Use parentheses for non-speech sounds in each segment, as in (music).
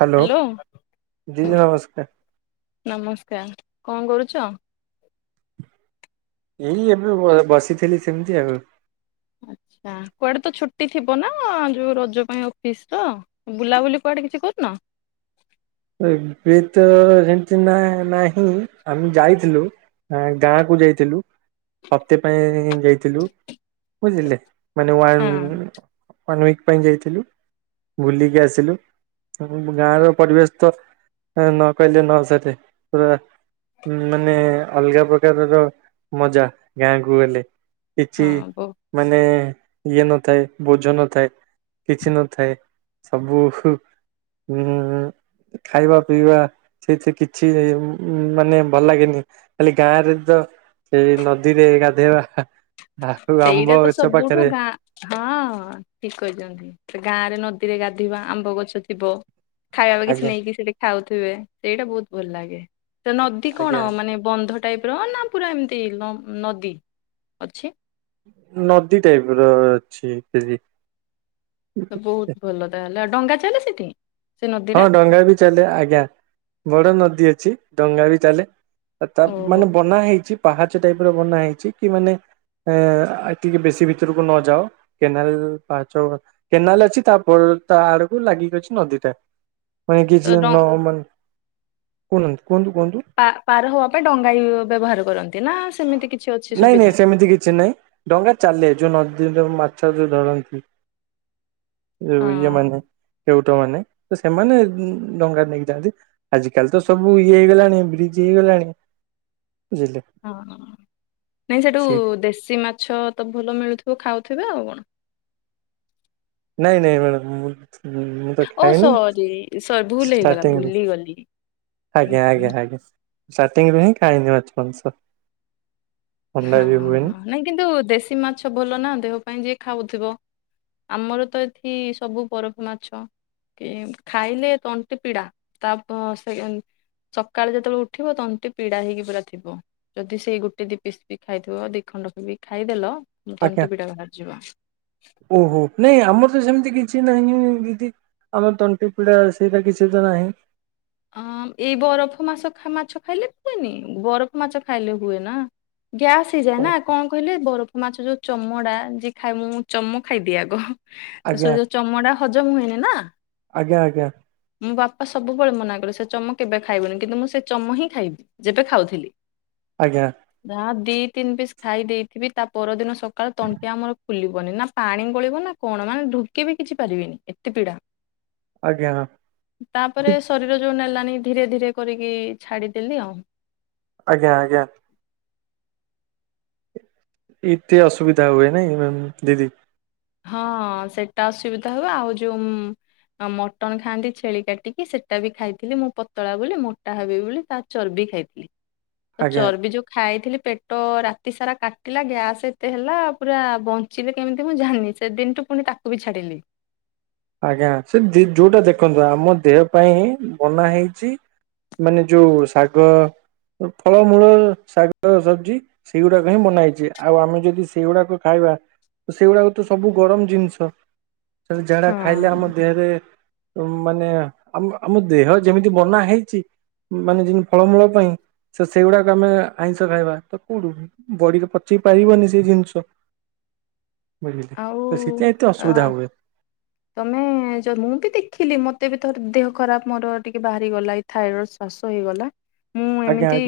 Hello hello ଦିଦି ନମସ୍କାର। ନମସ୍କାର କଣ କରୁଛ? ଏଇ ଏବେ ବସିଥିଲି ସେମିତି ଆଉ। ଆଚ୍ଛା କୁଆଡେ ତ ଛୁଟି ଥିବ ନା ଯୋଉ ରଜ ପାଇଁ ଅଫିସର? ବୁଲାବୁଲି କୁଆଡେ କିଛି କରିନ? ଏବେ ତ ଏମିତି ନା ନାହିଁ ଆମେ ଯାଇଥିଲୁ ଆ ଗାଁ କୁ ଯାଇଥିଲୁ ହପ୍ତେ ପାଇଁ ଯାଇଥିଲୁ ବୁଝିଲେ? ମାନେ ହଁ ୱାନ୍ ୱାନ୍ ୱିକ ପାଇଁ ଯାଇଥିଲୁ ବୁଲିକି ଆସିଲୁ ଆମ ଗାଁର ପରିବେଶ ତ ନ କହିଲ ନସରେ ପୁରା ମାନେ ଅଲଗା ପ୍ରକାରର ମଜା ଗାଁକୁ ଗଲେ। ହଁ କିଛି ବୋ ମାନେ ଇଏ ନଥାଏ ବୋଝ ନଥାଏ। କିଛି ନଥାଏ ସବୁ ଉ ଖାଇବା ପିଇବା ସେଇଥିରେ କିଛି ମାନେ ଭଲ ଲାଗେନି ଖାଲି ଗାଁରେ ତ ସେଇ ନଦୀରେ ଗାଧେଇବା ଆଉ ସେଇଟା ଆମ୍ବ ତ ଗଛ ସବୁଠୁ ପାଖରେ ଗାଁ ହଁ ଠିକ କହିଛନ୍ତି ଗାଁ ରେ ନଦୀରେ ଗାଧୋଇବା ଆମ୍ବ ଗଛ ଥିବ। ଖାଇବା କିଛି ଆଜ୍ଞା ନେଇକି ସେଠି ଖାଉଥିବେ ସେଇଟା ବହୁତ ଭଲ ଲାଗେ ତ ନଦୀ ଆଜ୍ଞା କଣ ମାନେ ବନ୍ଧ ଟାଇପ ର ନା ପୁରା ଏମିତି ନଦୀ ଅଛି। ନଦୀ ଟାଇପର ଅଛି ଦିଦି। ତ ବହୁତ ଭଲ ତାହେଲେ ଆଉ ଡଙ୍ଗା ଚାଲେ ସେଠି? ସେ ହଁ ନଦୀରେ ଡଙ୍ଗା ବି ଚାଲେ ଆଜ୍ଞା ବଡ ନଦୀ ଅଛି ଡଙ୍ଗା ବି ଚାଲେ। ତା ଓହୋ ମାନେ ବନା ହେଇଛି ପାହାଚ ଟାଇପ ର ବନା ହେଇଛି କି ମାନେ ଏ ଟିକେ ବେଶୀ ଭିତରକୁ ନ ଯାଅ। କେନାଲ ପାହାଚ କେନାଲ ଅଛି ତାପ ତା ଆଡକୁ ଲାଗିକି ଅଛି ନଦୀଟା। ମାନ ତ କିଛି ଡ ନ କୁନ୍ତି କୁହନ୍ତୁ କୁହନ୍ତୁ? ପା ପାର ହବା ପାଇଁ ଡଙ୍ଗା ବ୍ୟବହାର କରନ୍ତି ନା ସେମିତି କିଛି ଅଛି ସୁବିଧା? ଏମିତି କିଛି ନାହିଁ। ଡଙ୍ଗା ଚାଲେ ଯୋଉ ନଦୀର ମାଛ ଯୋଉ ଧରନ୍ତି। ହଁ ଯୋଉ ଇଏ ମାନେ କେଉଟ ମାନେ ତ ସେମାନେ ଡଙ୍ଗା ନେଇକି ଯାଆନ୍ତି। ଆଜ କାଲି ତ ସବୁ ଇଏ ହେଇଗଲାଣି ବ୍ରିଜ ହେଇଗଲାଣି ବୁଝିଲେ? ହଁ ନାଇଁ ସେଠୁ ସେଇ ଦେଶି ମାଛ ତ ଭଲ ମିଳୁଥିବ ଖାଉଥିବେ ଆଉ କଣ? ନାଇଁ ନାଇଁ ମ୍ୟାଡ଼ାମ ମୁଁ ତ ଓ ଖାଏନି ସରି ସରି ଭୁଲ ହେଇଗଲା ଷ୍ଟାର୍ଟଟିଂରୁ ଭୁଲି ଗଲି। ଆଜ୍ଞା ଆଜ୍ଞା ଆଜ୍ଞା ଷ୍ଟାର୍ଟିଂରେ ହିଁ ଖାଏନି ମାଛ ମାଂସ। ଥଣ୍ଡା ହଁ ବି ହୁଏନି ହଁ ନାଇଁ କିନ୍ତୁ ଦେଶୀ ମାଛ ଭଲ ନା ଦେହ ପାଇଁ ଯିଏ ଖାଉଥିବ? ଆମର ତ ଏଠି ସବୁ ବରଫ ମାଛ। କି ଖାଇଲେ ତଣ୍ଟି ପିଡା ତା ସେ ସକାଳେ ଯେତେବେଳେ ଉଠିବ ତଣ୍ଟି ପିଡା ହେଇକି ପୁରାଥିବ ଯଦି ସେଇ ଗୋଟେ ଦି ପିସ୍ ବି ଖାଇଥିବ ଦି ଖଣ୍ଡ ବି ଖାଇଦେଲ ମୁ ଆଜ୍ଞା। ତଣ୍ଟି ପିଡା ବାହାରି ଯିବ। ଓହୋ ନାଇଁ ଆମର ତ ସେମିତି କିଛି ନାହିଁ ଦିଦି। ଆମ ତଣ୍ଟି ପିିଡା ସେଇରା କିଛି ତ ନାହିଁ। ଅ ଏଇ ବରଫ ମାସ ମାଛ ଖାଇଲେ ହୁଏନି ବରଫ ମାଛ ଖାଇଲେ ହୁଏ ନା? ଗ୍ୟାସ୍ ହେଇଯାଏ ନା କଣ କହିଲେ ବରଫ ମାଛ ଯୋଉ ଚମଡା ଯିଏ ଖାଇ ମୁଁଁ ଚମ ଖାଇଦିଏ ଆଗ। ଆଜ୍ଞା ସ ଯୋଉ ଚମଡା ହଜମ ହୁଏନି ନା? ଆଜ୍ଞା ଆଜ୍ଞା ମୋ ବାପା ସବୁବେଳେ ମନା କ ସେ ଚମ କେବେ ଖାଇବୁନି କିନ୍ତୁ ମୁଁ ସେ ଚମ ହିଁ ଖାଇବି ଯେବେ ଖାଉଥିଲି। ଆଜ୍ଞା। ଯା ଦି ତିନି ପିସ୍ ଖାଇ ଦେଇଥିବି ତା ପରଦିନ ସକାଳ ତଣ୍ଟି ଆମର ଫୁଲିବନି ନା ପାଣି ଗଳିବ ନା କଣ ମାନେ ଢୁକି ବି କିଛି ପାରିବିନି ଏତେ ପୀଡା। ଆଜ୍ଞା। ତାପରେ ଶରୀର ଯୋଉ ନେଲନି ଧୀରେ ଧୀରେ କରିକି ଛାଡିଦେଲି ଆଉ ଆଜ୍ଞା ଆଜ୍ଞା। ଏତେ ଅସୁବିଧା ହୁଏ ନାଇଁ ମାମ ଦିଦି? ହଁ ସେଇଟା ଅସୁବିଧା ହୁଏ ଆଉ ଯୋଉ ଆ ମଟନ ଖାଆନ୍ତି ଛେଳି କାଟିକି ସେଇଟା ବି ଖାଇଥିଲି ମୁଁ ପତଳା ବୋଲି ମୋଟା ହେବି ବୋଲି ତା ଚର୍ବି ଖାଇଥିଲି ତ ଆଜ୍ଞା ଚର୍ବି ଯୋଉ ଖାଇଥିଲି ପେଟ ରାତି ସାରା କାଟିଲା ଗ୍ୟାସ୍ ଏତେ ହେଲା ପୁରା ବଞ୍ଚିଲି କେମିତି ମୁଁ ଜାନନି ସେ ଦିନୁଠୁ ପୁଣି ତାକୁ ବି ଛାଡିଲି। ଆଜ୍ଞା ସେ ଯୋଉଟା ଦେଖନ୍ତୁ ଆମ ଦେହ ପାଇଁ ହିଁ ବନା ହେଇଛି ମାନେ ଯୋଉ ଶାଗ ଫଳମୂଳ ଶାଗ ସବଜି ସେଇଗୁଡାକ ହିଁ ବନାହେଇଛି ଆଉ ଆମେ ଯଦି ସେଇଗୁଡାକ ଖାଇବା ସେଏ ଗୁଡାକ ତ ସବୁ ଗରମ ଜିନିଷ। ଯାହା ଖାଇଲେ ଆମ ହଁ। ଦେହରେ ମାନେ ଆମ ଆମ ଦେହ ଯେମିତି ବନା ହେଇଛି। ମାନେ ଯେମିତି ଫଳମୂଳ ପାଇଁ। ସେ ସେଇଗୁଡାକ ଆମେ ଆଇଁଷ ଖାଇବା ତ କୋଉଠୁ ବଡିିକି ପଚେଇ ପାରିବନି ସେଇ ଜିନିଷ। ବୁଝିଲେ ଆଉ ତ ସେଥିପାଇଁ ଏତେ ଅ। ଅସୁବିଧା ହୁଏ ତମେ ଯ ମୁଁ ବି ଦେଖିଲି ମତେ ବି ଥର ଦେହ ଖରାପ ମୋର ଟିକେ ବାହାରି ଗଲା ଏ। ଥାଇରଏଡ଼ ଶ୍ଵାସ ହେଇଗଲା ମୁଁ ଆଜ୍ଞା ଏମିତି।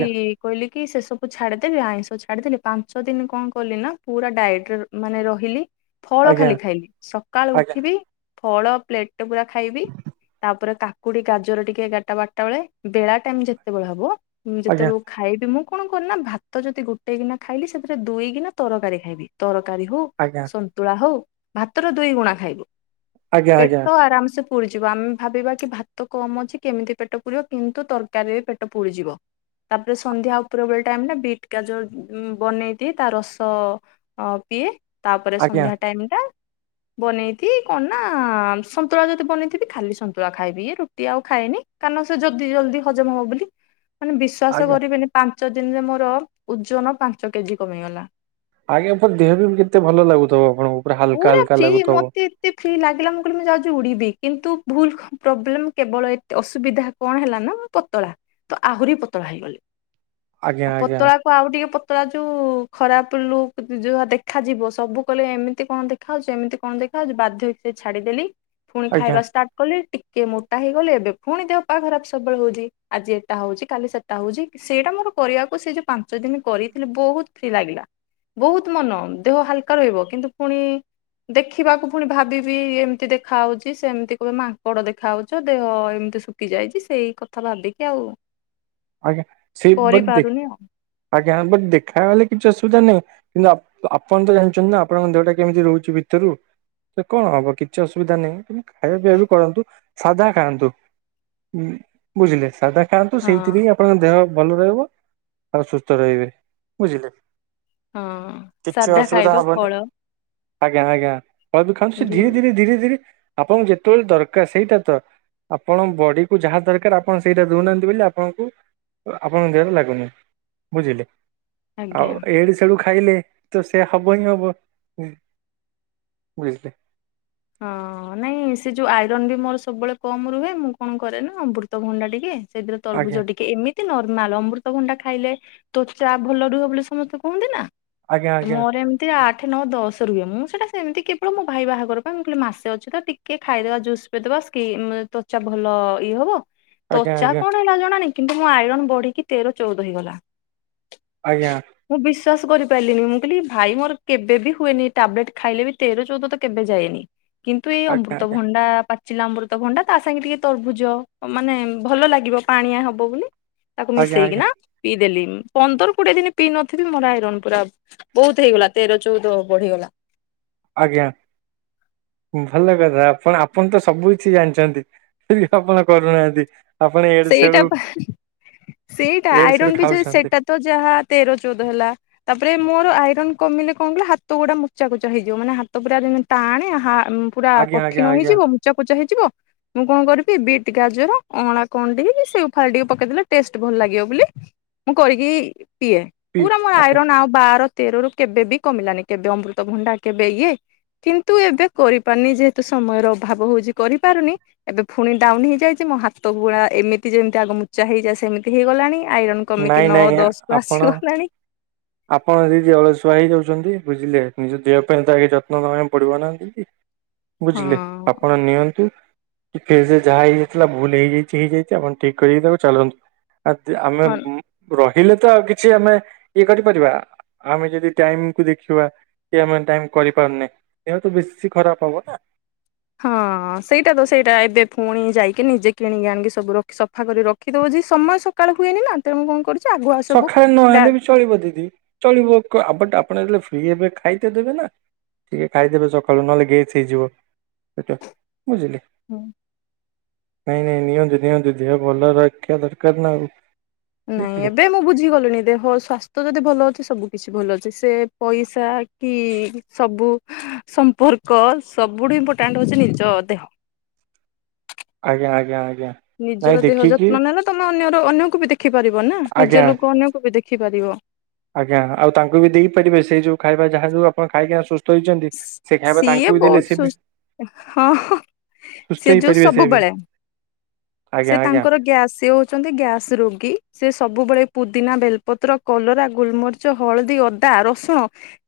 କହିଲି କି ସେ ସବୁ ଛାଡ଼ିଦେ ଆଇଁଷ ଛାଡ଼ିଦେଲି ପାଞ୍ଚ ଦିନ କଣ କଲି ନା ପୁରା ଡାଏଟ୍ ରେ ମାନେ ରହିଲି। ଫଳ ଆଜ୍ଞା ଖାଲି ଖାଇଲି ସକାଳୁ ଆଜ୍ଞା ଉଠିବି ଫଳ ପ୍ଲେଟ ପୁରା ଖାଇବି ତାପରେ କା। କୁଡି ଗାଜର ଟିକେ ଏଗାରଟା ବାରଟା ବେଳେ ବେଳା ଟାଇମ୍ ଯେତେବେଳେ ହବ ଆଜ୍ଞା ଯେତେବେଳେ। ଖାଇବି ମୁଁ କଣ କରେନା ଭାତ ଯଦି ଗୋଟେ ଗିନା ଖାଇଲି ସେଥିରେ ଦୁଇଗିନା ତରକାରୀ ଖାଇବି ତରକାରୀ ହଉ। ଆଜ୍ଞା। ସତୁଳା ହଉ ଭାତର ଦୁଇ ଗୁଣା ଖାଇବି ଆଜ୍ଞା ଆଜ୍ଞା ପେଟ ଆରାମ୍ ସେ। ପୁଡିଯିବ ଆମେ ଭାବିବା କି ଭାତ କମ୍ ଅଛି କେମିତି ପେଟ ପୁଡିବ କିନ୍ତୁ ତରକାରୀରେ ପେଟ ପୁଡିଯିବ। ତାପରେ ସନ୍ଧ୍ୟା ଉପର ବେଳେ ଟାଇମ୍ ନା ବିଟ୍ କାଜ ବନେଇଦି ତା ରସ। ଅ ପିଏ ତାପରେ ଆଜ୍ଞା ସନ୍ଧ୍ୟା ଟାଇମ୍ ଟା। ବନେଇି କଣ ନା ସନ୍ତୁଳା ଯଦି ବନେଇଥିବି ଖାଲି ସନ୍ତୁଳା ଖାଇବି ଇ ରୁଟି। ଆଉ ଖାଏନି କାରଣ ସେ ଜଲଦି ଜଲଦି ହଜମ ହବ ବୋଲି।। ମାନେ ବିଶ୍ଵାସ ଆଜ୍ଞା ଆଜ୍ଞା କରିବେନି ପାଞ୍ଚ ଦିନରେ ମୋର ଉଜନ ପାଞ୍ଚ କେଜି କମିଗଲା। ଆଜ୍ଞା ପର ଦେହ ବି କେତେ ଭଲ ଲାଗୁଥିବ ଆପଣଙ୍କୁ ପୁରା ହାଲକା ହାଲକା ଲାଗୁଥିବ। ମିତି ଫ୍ରି ଲାଗିଲା ମୁଁ କହିଲି ମୁଁ ଯାଉଛି ଉଡିବି କିନ୍ତୁ ଭୁଲ ପ୍ରୋବ୍ଲେମ କେବଳ ଏତେ ଅସୁବିଧା କଣ ହେଲା ନା। ପତଳା ତ ଆହୁରି ପତଳା ହେଇଗଲି ଆଜ୍ଞା ଆଉ ଆଜ୍ଞା ପତଳା।। ଆଉ ଟିକେ ପତଳା ଯୋଉ ଖରାପ ଲୁ ଯହା ଦେଖାଯିବ ସବୁ କଲେ ଏମିତି। ଏମିତି କଣ ଦେଖାଉଛୁ ଏମିତି କଣ ଦେଖାଯାଉଛୁ ବାଧ୍ୟ ହେକି ଛାଡିଦେଲି ପୁଣି ଆଜ୍ଞା ଖାଇବା ଷ୍ଟାର୍ଟ କଲିି। କିଏ ମୋଟା ହେଇଗଲେ ଏବେ ପୁଣି ଦେହ ପା ଖରାପ ସବୁବେଳେ ହଉଛି ଆଜି ଏଟା ହଉଛି କାଲି ସେଟା ହଉଛି ‌। ସେଇଟା ମୋର କରିବାକୁ ସେ ଯୋଉ ପାଞ୍ଚ ଦିନ କରିଥିଲି ବୋହୁତ୍ ଫ୍ରି ଲାଗିଲା। ବୋହୁତ୍ ମନ ଦେହ ହାଲକା ରହିବ କିନ୍ତୁ ପୁଣି। ଦେଖିବାକୁ ପୁଣି ଭାବିବି ଏମିତି ଦେଖା ହଉଛି ସେ ଏମିତି କିବେ ମାଙ୍କଡ ଦେଖା ହଉଛ ଦେହ ଏମିତି ିସୁକି ଯାଇଛି ସେଇ କଥା ଭାବିକି ଆଉ ଆଜ୍ଞା ସେ ବ କରିପାରୁନି ଆଉ। ଆଜ୍ଞା ବଟ ଦେଖା ବଲେ କିଛି ଅସୁବିଧା ନାହିଁ। କିନ୍ତୁ ଆପଣ ତ ଜାଣିଛନ୍ତି ନା ଆପଣଙ୍କ ଦେହଟା କେମିତି ରହୁଛି ଭିତରୁ? ସେ କଣ ହବ କିଛି ଅସୁବିଧା ନାହିଁ କିନ୍ତୁ ଖାଇବା ପିଇବା ବି କରନ୍ତୁ ସାଧା ଖାଆନ୍ତୁ। ହଁ ବୁଝିଲେ ସଦା ଖାଆନ୍ତୁ ହଁ ସେଇଥିରେ ହିଁ ଆପଣଙ୍କ ଦେହ ଭଲ ରହିବ ଆଉ ସୁସ୍ଥ ରହିବେ ବୁଝିଲେ ହଁ କିଛି ସାଧା ଅସୁବିଧା ଖାଇବ ହବନି ଫଳ ଆଜ୍ଞା ଆଜ୍ଞା ବି ଖୁ ସେ ଯୋଉ ଧୀରେ ଧୀରେ ଧୀରେ ଧୀରେ ଆପଣଙ୍କୁ ଯେତେବେଳେ ଦରକାର ସେଇଟା ତ ଆପଣ ବଡି କୁ ଯାହା ଦରକାର ଆପଣ ସେଇଟା ଦଉନାହାନ୍ତି ବୋଲି ଆପଣଙ୍କୁ ଆପଣଙ୍କ ଦେହରେ ଲାଗୁନି ବୁଝିଲେ? ଆଉ ଆଜ୍ଞା। ଏଡୁ ସେଆଡ ଖାଇଲେ ତ ସେୟା ହବ ହିଁ ହବ ବୁଝିଲେ? ହଁ ନାଇଁ ସେ ଯୋଉ ଆଇରନ୍ ବି ମୋର ସବୁବେଳେ କମ୍ ରୁହେ ମୁଁ କଣ କରେ ନା ଅମୃତଭଣ୍ଡା ଟିକେ ସେଥିରେ ଆଜ୍ଞା ତରଭୁଜ ଟିକେ ଏମି ତି ନର୍ମାଲ ଅମୃତଭଣ୍ଡା ଖାଇଲେ ତୋଚା ଭଲ ରୁହେ ବୋଲି ସମସ୍ତେ କୁହନ୍ତି ନା ଆଜ୍ଞା ଆଜ୍ଞା ମୋର ଏମିତି ଆଠ ନଅ ଦଶ ରୁହେ ମୁଁ ସେଟା ସେମିତି କେବଳ ମୋ ଭାଇ ବାହାଘର ମୁଁ କହିଲି ମାସେ ଅଛି ତ ଟିକେ ଖାଇଦବା ଜୁସ୍ ପେଦବା କି ତ୍ୱଚା ଭଲ ଇଏ ହବ। ଆଜ୍ଞା ତ୍ୱଚା ଆଜ୍ଞା କଣ ହେଲା ଜଣା ନାହିଁ। କିନ୍ତୁ ମୋ ଆଇରନ ବଢିକି ତେର ଚଉଦ ହେଇଗଲା। ଆଜ୍ଞା। ମୁଁ ବିଶ୍ଵାସ କରିପାରିଲିନି ମୁଁ କହିଲି ଭାଇ ମୋର କେବେ ବିି ହୁଏନି ଟାବ୍ଲେଟ ଖାଇଲେ ବି ତେର ଚଉଦ ତ କେବେ ଯାଏନି। କିନ୍ତୁ ଏଇ ଆଜ୍ଞା ଅମୃତ ଭଣ୍ଡା ପା ଚିଲା ଅମୃତ ଭଣ୍ଡା ତା ସାଙ୍ଗେ ଟିକେ ତରଭୁଜ ମାନେ ଭଲ ଲାଗିବ ପାଣିଆ ହବ ବୋଲି। ତାକୁ ଆଜ୍ଞା ଆଜ୍ଞା ମିଶେଇକି ଆଜ୍ଞା ନା ପିଇଦେଲି ପନ୍ଦର କୋଡିଏ ଦିନ ପିଇ ନଥିବି ମୋର ଆଇରନ ପୁରା ବହୁତ ହେଇଗଲା ତେର ଚଉଦ ବଢିଗଲା। ଆଜ୍ଞା ଭଲ କଥା ଆପଣ ଆପଣ ତ ସବୁ କିଛି ଜାଣିଛନ୍ତି। (unintelligible) କରୁନାହାନ୍ତି। ଆପଣ ଏଡୁ ସେଇଟା ସେଡୁ ପା ସେଇଟା ଏଡୁ ସେଡୁ ଆଇରନ୍ ବି ଯେ ଖାଉଛନ୍ତି ସେଇଟା। ତ ଯାହା ତେର ଚଉଦ ହେଲା। ତାପରେ ମୋର ଆଇରନ୍ କମିଲେ କଣ କିଲ ହାତ ଗୁଡା ମୁଚା କଚା ହେଇଯିବ ମାନେ ହାତ ପୁରା ଟାଣେ ହା ପୁରା ଆଜ୍ଞା ଆଜ୍ଞା କଠିନ ଆଜ୍ଞା ହେଇଯିବ ମୁଚା କୋଚା ହେଇଯିବ ମୁଁ କଣ କରିବି ବିଟ୍ ଗାଜର ଅଁଳା କଣ୍ଡେଇକି ସେଓ ଫାଳେ ଟିକେ ପକେଇଦେଲେ ଟେଷ୍ଟ ଭଲ ଲାଗିବ ବୋଲି ମୁଁ କରିକିଇ ପିଏ। ପି ପୁରା ମୋର ଆଜ୍ଞା ଆଇରନ୍ ଆଉ ବାର ତେରରୁ କେବେ ବି କମିଲାନି କେବେ ଅମୃତଭଣ୍ଡା କେବେ ଇଏ। କିନ୍ତୁ ଏବେ କରିପାରୁନି ଯେହେତୁ ସମୟର ଅଭାବ ହଉଛି କରିପାରୁନି। ଏବେ ପୁଣି ଡାଉନ ହେଇଯାଇଛି ମୋ ହାତ ଗୁଡା ଏମିତି ଯେମିତି ଆଗ ମୁଚା ହେଇଯାଏ ସେମିତି ହେଇଗଲାଣି। ଆଇରନ୍ କମିକି ନାଇଁ ନଅ ନାଇଁ ଦଶ କୁ ଆପଣ ଆସିଗଲାଣି। ଆପଣ ଯିଦି ଅଳସୁଆ ହେଇଯାଉଛନ୍ତି ବୁଝିଲେ ନିଜ ଦେହ ପାଇଁ ତାେ ଯତ୍ନ ନବା ପାଇଁ ପଡିବ ନା ନା (unintelligible) ହଁ। ବୁଝିଲେ ଆପଣ ନିଅନ୍ତୁ। କି ଫେଜରେ ଯାହା ହେଇଯାଇଥିଲା ଭୁଲ ହେଇଯାଇଛି ହେଇଯାଇଛି ଆପଣ ଠିକ୍ କରିିକି ତାକୁ ଚାଲନ୍ତୁ। ଆଜି ଆମେ ହଁ ରହିଲେ ତ ଆଉ କିଛି ଆମେ ଇଏ କରିପାରିବା। ଆମେ ଯଦି ଟାଇମକୁୁ ଦେଖିବା। କି ଆମେ ଟାଇମ କରିପାରୁନେ ଦେହତ ବେଶୀ ଖରାପ ହବ ନା। ହଁ ସେଇଟା ତ ସେଇଟା ଏବେ ପୁଣି ଯାଇକି ନିଜେ କିଣିକି ଆଣିକି ସବୁ ରଖି ସଫା କରି ରଖ କି ଦଉଛି ସମୟ ସକାଳ ହୁଏନି ନା ତେଣୁ କଣ କରୁ ସକାଳେ ନହଲେ ବି ଚଳିବ ଦିଦି ଚଳିବ ଆପଟ ଆପଣ ଯେବେ ଫ୍ରି ହେବେ ଖାଇତେ ଦେବେ ନା। ଟିକେ ଖାଇଦେବେ ସକାଳୁ ନହେଲେ ଗେସ୍ ହେଇଯିବ ସେଟା ବୁଝିଲେ? ହୁଁ। ନାଇଁ ନାଇଁ ନିଅନ୍ତୁ ନିଅନ୍ତୁ ଦେହ ଭଲ ରଖିବା ଦରକାର ନା। ନାଇଁ ଏବେ ମୁଁ ବୁଝିଗଲିଣିି ଦେହ ସ୍ୱସ୍ଥ୍ୟ ଯଦି ଭଲ ଅଛି ସବୁ କିଛି ଭଲ ଅଛି ସେ ପଇସା କି ସବୁ ସମ୍ପର୍କ ସବୁଠୁ ଇମ୍ପୋର୍ଟାଣ୍ଟ ହଉଛି ନିଜ ଦେହ। ଆଜ୍ଞା ଆଜ୍ଞା ଆଜ୍ଞା। ନାଇଁ ନିଜର ଦେହ ଦେଖିକି ଯତ୍ନ ନେଲେ ତମେ ଅନ୍ୟର ଅନ୍ୟକୁ ବି ଦେଖିପାରିବ ନା ନିଜ ଆଜ୍ଞା ଲୋକ ଅନ୍ୟକୁ ବି ଦେଖିପାରିବ। ଆଜ୍ଞା ଆଉ ତାଙ୍କୁ ବି ଦେଇପାରିବେ ସେଇ ଯୋଉ ଖାଇବା ଯାହା ଯଉ ଆପଣ ଖାଇକି ଆସୁ ଶୋଇଛନ୍ତି ସେ ଖାଇବା ସିଏ ତାଙ୍କୁ ବି ଦେଲେ ବହୁତ ସେ ବି ସୁସ୍ଥ ହଁ ସିଏ ସୁସ୍ଥ ହେଇ ଯୋଉ ପାରିବେ ସେ ବି। ସବୁବେଳେ ଆଜ୍ଞା ସେ ଆଜ୍ଞା ତାଙ୍କର ଗ୍ୟାସ ସେ ହୋ ହୋଉ ଛନ୍ତି ଗ୍ୟାସ ରୋଗୀ ସେ ସବୁବେଳେ ପୁଦିନା ବେଲପତ୍ର କଲରା ଗୁଲମରିଚ ହଳଦୀ ଅଦା ରସୁଣ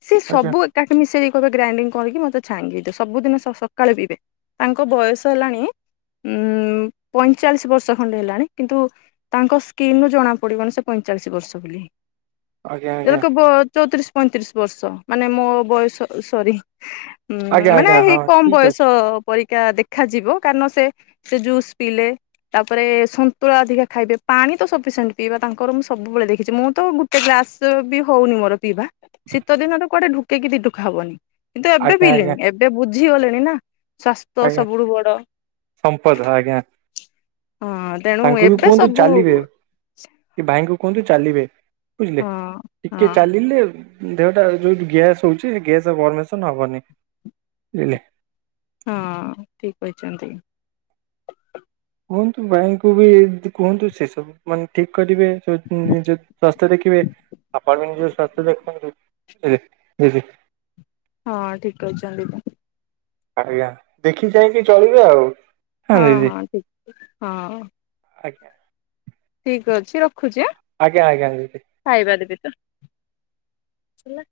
ସିଏ ଆଜ୍ଞା। ସବୁ ତାକୁ ମିଶେଇକି କହିବେ ଗ୍ରାଇଣ୍ଡିଙ୍ଗ୍ କରିକି ମତେ ଛାଣିକି ଦେ ସବୁଦିନେ ସକାଳେ ପିବେ। ତାଙ୍କ ବୟସ ହେଲାଣି ଉଁ ପଇଁଚାଳିଶ ବର୍ଷ ଖଣ୍ଡେ ହେଲାଣି କିନ୍ତୁ ତାଙ୍କ ସ୍କିିନୁ ଜଣା ପଡିବନି ସେ ପଇଁଚାଳିଶି ବର୍ଷ ବୋଲି। ଆଜ୍ଞା ଆଜ୍ଞା ଏଵେକ ଚଉତିରିଶ ପଇଁତିରିଶ ବର୍ଷ ମାନେ ମୋ ବୟସ ସରି। ଆଜ୍ଞା ହଁ ମାନେ ଆଜ୍ଞା ହେଇ ହଁ କମ ଠିକ ବୟସ ଅଛି ପରିକା ଦେଖାଯିବ କାରଣ ସେ ଯୁସ୍ ପିଇଲେ। ତାପରେ ସନ୍ତୁଳା ଅଧିକା ଖାଇବେ ପାଣି ତ ସଫିସିଣ୍ଟ୍ ପିଇବା ତାଙ୍କର ମୁଁ ସବୁବେଳେ ଦେଖିଛି ମୁଁ ତ ଗୁ ଏତେ ଗ୍ରାସ ବି ହଉନି ମୋର ପିଇବା ଶୀତ ଦିନ ର କୁଆଡେ ଢୁ କେ କି ଦିଢୁକା ହବନି। କିନ୍ତୁ ଏବେ ଆଜ୍ଞା ଆଜ୍ଞା ପିଇିଲେଣି ଏବେ ବୁଝିଗଲେଣି ନା ସ୍ଵାସ୍ଥ୍ୟ ସବୁଠୁ ବଡ। ସମ୍ପଧ ଆଜ୍ଞା। ହଁ। ତେଣୁ ତାଙ୍କୁ ବି ଏବେ କୁହନ୍ତୁ ସବୁ ଚାଲିବେ। ସେ ଭାଇଙ୍କୁ କୁହନ୍ତୁ ଚାଲିବେ ବୁଝିଲେ ହଁ ଟିକେ ହଁ ଚାଲିଲେ ଦେହଟା ଯେଉ ଗ୍ୟାସ୍ ହେଉଚି ସେ ଗ୍ୟାସ୍ ବର୍ମେସନ୍ ହବନି ବୁଝିଲେ। ହଁ ଠିକ୍ କହିଛନ୍ତି। କୁହନ୍ତୁ ବ୍ୟାଙ୍କକୁ ବି କୁହନ୍ତୁ ସେ ସବୁ ମାନେ ଠିକ୍ କରିବେ ସେ ଜେ ପ୍ରଶ ସେ ଦେଖିବେ ଆପଣ ବି ନିଜର ସ୍ୱାସ୍ଥ୍ୟ ଦେଖନ୍ତୁ। ହଁ ଠିକକହିଁ ଛନ୍ତିପା। ଆଜ୍ଞା ଦେଖି ଚାହିଁ କି ଚଳିବେ ଆଉ। ହଁ ହଁ ଠିକ୍ ହଁ। ଆଜ୍ଞା। ଠିକ ଅଛି ରଖୁଛି ଆଁ। ଆଜ୍ଞା ଆଜ୍ଞାି ଦି ଦି। ଖାଇବା ଦେବି ତ ହେଲା।